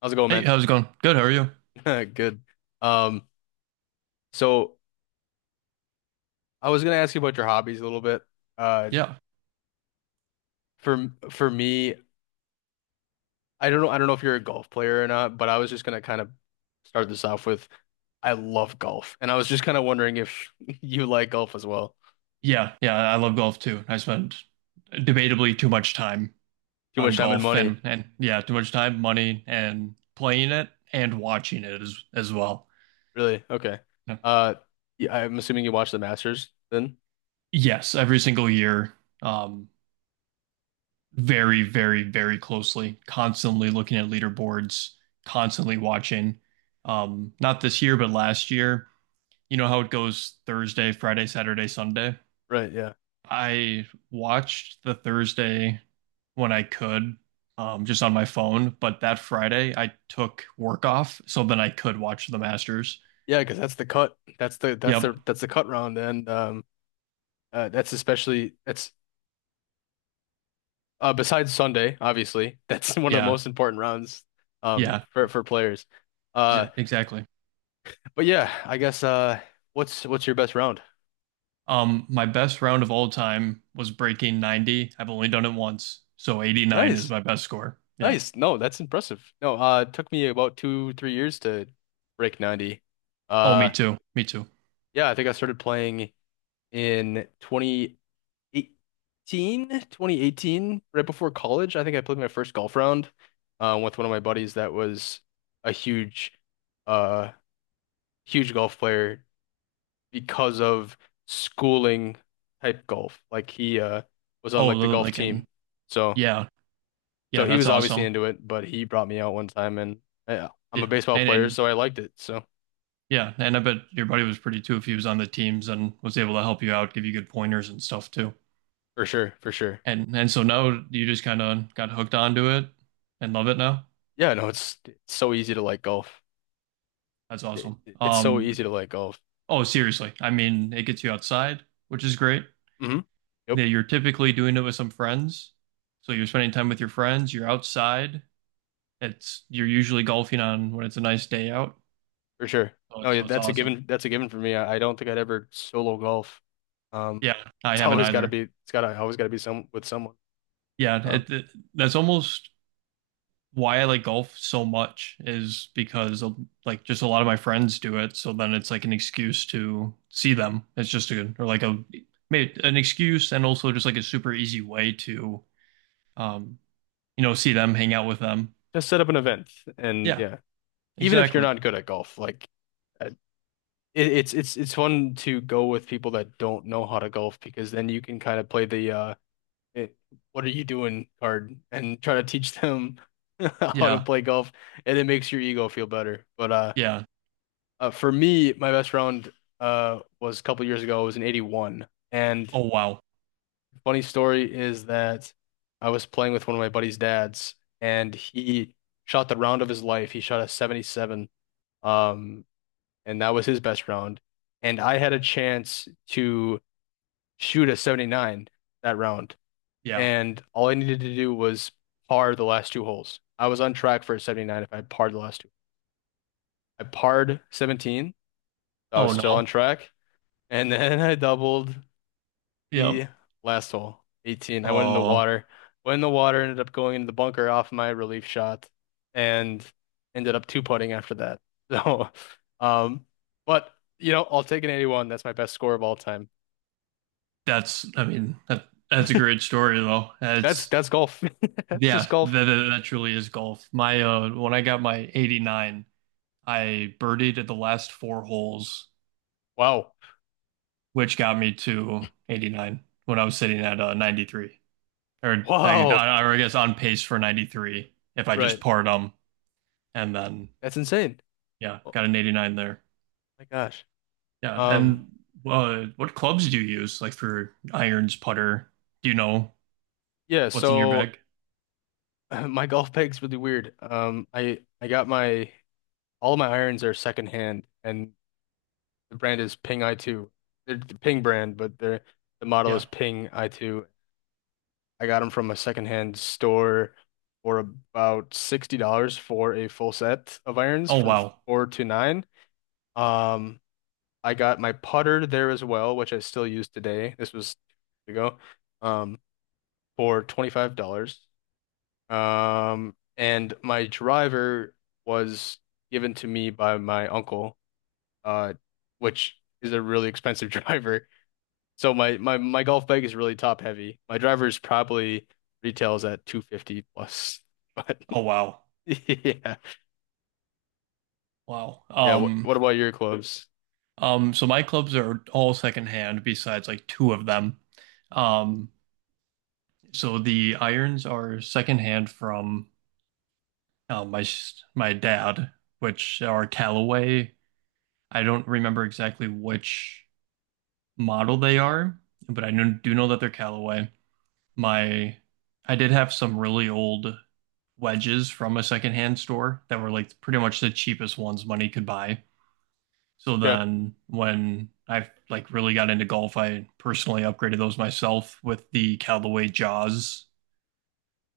How's it going, Hey, man? how's it going? Good, how are you? Good. Um, so I was gonna ask you about your hobbies a little bit. Uh, Yeah. for me, I don't know. I don't know if you're a golf player or not, but I was just gonna kind of start this off with I love golf, and I was just kind of wondering if you like golf as well. Yeah, yeah, I love golf too. I spend debatably too much time Too on much time and golf money, and yeah, too much time, money, and playing it and watching it as well. really? Okay. Yeah. Uh, yeah, I'm assuming you watch the Masters then, Yes, every single year, um, very, very, very closely, constantly looking at leaderboards, constantly watching. Not this year, but last year. You know how it goes Thursday, Friday, Saturday, Sunday. right? Yeah, I watched the Thursday when I could, just on my phone, but that Friday I took work off so then I could watch the Masters. yeah, because that's the cut. That's the that's Yep. the that's the cut round, and that's especially that's besides Sunday, obviously, that's one of the Yeah. most important rounds um Yeah. for for players. Uh, Exactly. but yeah, I guess what's your best round? My best round of all time was breaking 90. I've only done it once, so 89 is Nice, my best score. Yeah. nice. No, that's impressive. No, it took me about two three years to break 90. Oh, me Uh, too. Me too. yeah, I think I started playing in twenty eighteen right before college. I think I played my first golf round with one of my buddies that was a uh, huge golf player because of schooling type golf. Like he was on Oh, like the golf like and team. So yeah. so Yeah, he that's was obviously awesome. into it, but he brought me out one time and yeah, I'm a Yeah. baseball player, And so I liked it. So Yeah, and I bet your buddy was pretty too if he was on the teams and was able to help you out, give you good pointers and stuff too. for sure, for sure. And so now you just kind of got hooked onto it and love it now. Yeah, no, it's so easy to like golf. That's It, awesome. it's so Um, easy to like golf. oh, seriously, I mean, it gets you outside, which is great. Hmm. Yeah, Yep, you're typically doing it with some friends, so you're spending time with your friends. You're outside. It's You're usually golfing on when it's a nice day out. for sure. So No, it's, yeah, so it's that's a awesome. given. That's a given for me. I don't think I'd ever solo golf. Um, Yeah, I it's haven't always got to either. be. It's got to always got to be some with someone. Yeah, Um, that's almost why I like golf so much is because of, like just a lot of my friends do it, so then it's like an excuse to see them. It's just a or like a maybe an excuse and also just like a super easy way to um see them, hang out with them. just set up an event, and Yeah, yeah, even if you're exactly. not good at golf, like it, it's fun to go with people that don't know how to golf because then you can kind of play the it, what are you doing card and try to teach them how to Yeah. play golf, and it makes your ego feel better. But Yeah. For me, my best round was a couple years ago. It was an 81, and Oh wow. funny story is that I was playing with one of my buddy's dads, and he shot the round of his life. He shot a 77. Um, and that was his best round. And I had a chance to shoot a 79 that round, Yeah. and all I needed to do was par the last two holes. I was on track for a 79 if I parred the last two. I parred 17, so I was Oh still on no. track, and then I doubled, the Yep. last hole, 18. I went in the Oh, water. Went in the water, ended up going into the bunker off my relief shot, and ended up two putting after that. So, um, but I'll take an 81. That's my best score of all time. that's I mean that's a great story though. That's That's that's golf. That's just yeah, golf. That truly is golf. My when I got my 89, I birdied at the last four holes, Wow. which got me to 89 when I was sitting at 93. Or I, Wow. or I guess on pace for 93 if I just Right. parred them. And then, That's insane. yeah, Oh got an 89 there. my gosh. Yeah. Um, And what clubs do you use, like for irons, putter? Do you know yeah, what's in your so bag? my golf bag's really weird. I got my All my irons are secondhand, and the brand is Ping i2. They're the Ping brand, but they're the model Yeah. is Ping i2. I got them from a secondhand store for about $60 for a full set of irons Oh, from wow. four to nine. Um, I got my putter there as well, which I still use today. This was 2 years ago, um, for $25. And my driver was given to me by my uncle, uh, which is a really expensive driver. So my golf bag is really top heavy. My driver's probably retails at 250 plus. But Oh, wow. yeah. Wow. Yeah, what, Um, what about your clubs? um, so my clubs are all secondhand besides like two of them. Um, So the irons are secondhand from my dad, which are Callaway. I don't remember exactly which model they are, but I do know that they're Callaway. My I did have some really old wedges from a secondhand store that were like pretty much the cheapest ones money could buy. So Okay. then when I like really got into golf, I personally upgraded those myself with the Callaway Jaws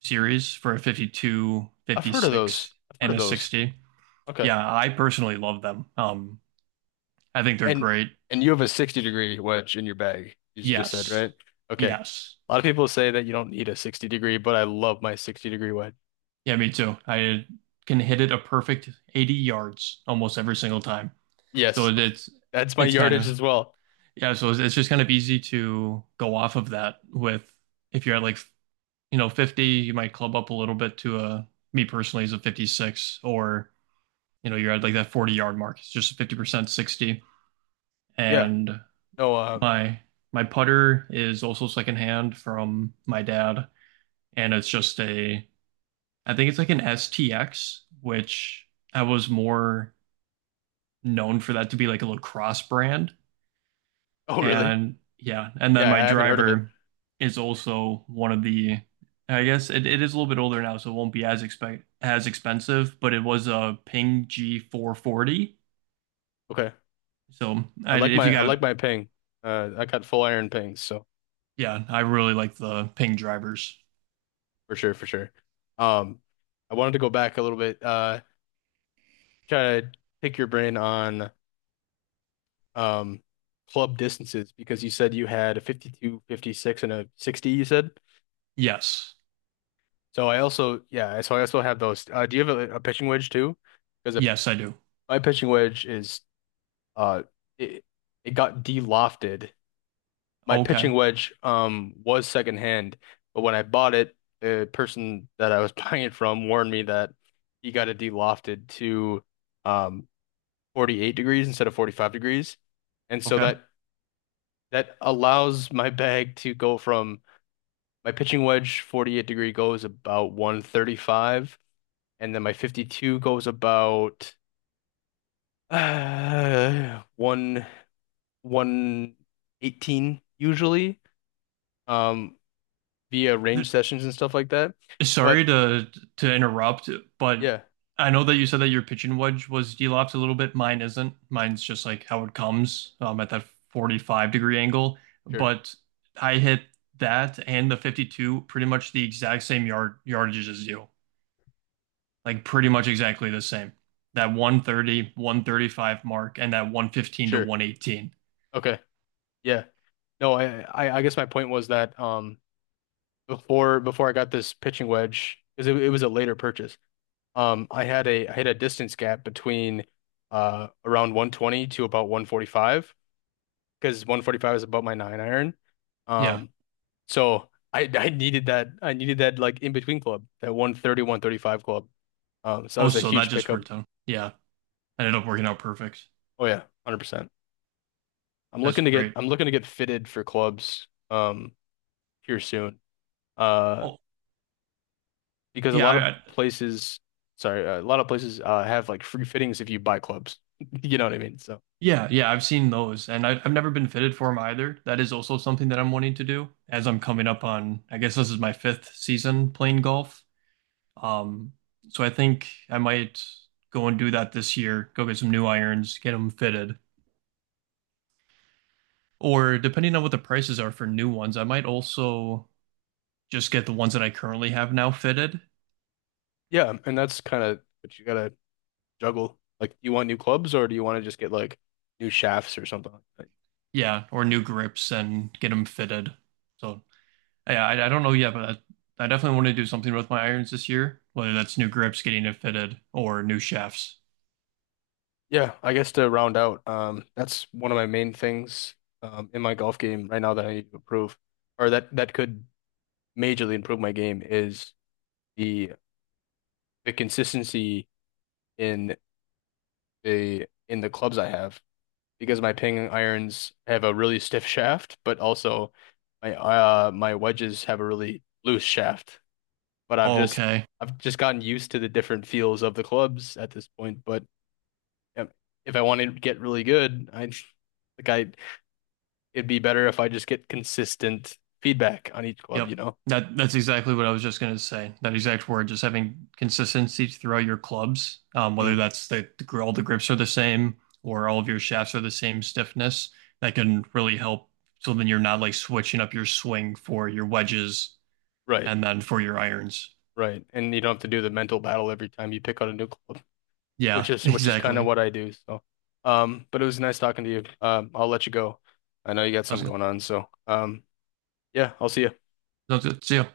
series for a 52, I've heard of those. 56, I've heard and of a those. 60. Okay. Yeah, I personally love them. I think they're And great. and you have a 60-degree wedge in your bag. You just said, Yes. right? Okay. Yes. A lot of people say that you don't need a 60 degree, but I love my 60-degree wedge. Yeah, me too. I can hit it a perfect 80 yards almost every single time. So Yes. it- it's That's my it's kind yardage of, as well. yeah, so it's just kind of easy to go off of that with if you're at like, you know, 50, you might club up a little bit to a me personally is a 56 or you know, you're at like that 40-yard mark. It's just 50% 60 Yeah. and No, My my putter is also secondhand from my dad, and it's just a I think it's like an STX, which I was more known for that to be like a lacrosse brand. oh, really? And yeah, and then Yeah, I my haven't heard of it. driver is also one of the I guess it is a little bit older now, so it won't be as expect as expensive, but it was a Ping G440. Okay. So I I, like if my you I got like my Ping. I got full iron pings, so yeah, I really like the Ping drivers. for sure, for sure. Um, I wanted to go back a little bit, try to pick your brain on um club distances because you said you had a 52, 56, and a 60, you said. Yes. So I also, yeah, so I also have those. Do you have a pitching wedge too? Because a, Yes, I do. my pitching wedge uh it, it got de-lofted. My pitching Okay. wedge was secondhand, but when I bought it, the person that I was buying it from warned me that he got it de-lofted to um 48 degrees instead of 45 degrees. And so Okay. that allows my bag to go from my pitching wedge 48-degree goes about 135, and then my 52 goes about 1 118 usually um via Th- range sessions and stuff like that. Sorry But to interrupt, but yeah, I know that you said that your pitching wedge was elapsed a little bit. Mine isn't. Mine's just like how it comes at that 45-degree angle. sure. But I hit that and the 52 pretty much the exact same yardages as you. Like pretty much exactly the same. That one thirty-one thirty-five mark and that 115 to Sure. 118. Okay. Yeah. No, I guess my point was that before I got this pitching wedge because it was a later purchase. I had a distance gap between around 120 to about 145 because 145 is about my nine iron. Yeah. Um, so I needed that like in between club that one thirty one thirty five club. So that Oh, was a so that huge just pickup. worked out. Yeah. Ended up working out perfect. Oh yeah, 100%. I'm That's looking to get great. I'm looking to get fitted for clubs here soon. Uh, Oh, because a lot of yeah. places, sorry, a lot of places have like free fittings if you buy clubs. You know what I mean? So. Yeah, yeah, I've seen those, and I've never been fitted for them either. That is also something that I'm wanting to do as I'm coming up on, I guess this is my fifth season playing golf. Um, so I think I might go and do that this year, go get some new irons, get them fitted. Or depending on what the prices are for new ones, I might also just get the ones that I currently have now fitted. Yeah, and that's kind of what you gotta juggle. Like, do you want new clubs or do you want to just get like new shafts or something like that? Yeah, or new grips and get them fitted. So Yeah, I don't know yet, but I definitely want to do something with my irons this year, whether that's new grips, getting it fitted, or new shafts. Yeah, I guess to round out, that's one of my main things in my golf game right now that I need to improve, or that could majorly improve my game is the the consistency in in the clubs I have because my Ping irons have a really stiff shaft, but also my my wedges have a really loose shaft. But I've just Okay. I've just gotten used to the different feels of the clubs at this point. But um, if I want to get really good, I like I it'd be better if I just get consistent feedback on each club, you Yep. know? That's exactly what I was just gonna say. That exact word, just having consistency throughout your clubs, whether Mm, that's all the grips are the same or all of your shafts are the same stiffness, that can really help. So then you're not like switching up your swing for your wedges right, and then for your irons. right. And you don't have to do the mental battle every time you pick out a new club, which Yeah, is which is kind of exactly. what I do. So, but it was nice talking to you. I'll let you go. I know you got That was something good. going on, so yeah, I'll see you. That was good. See you.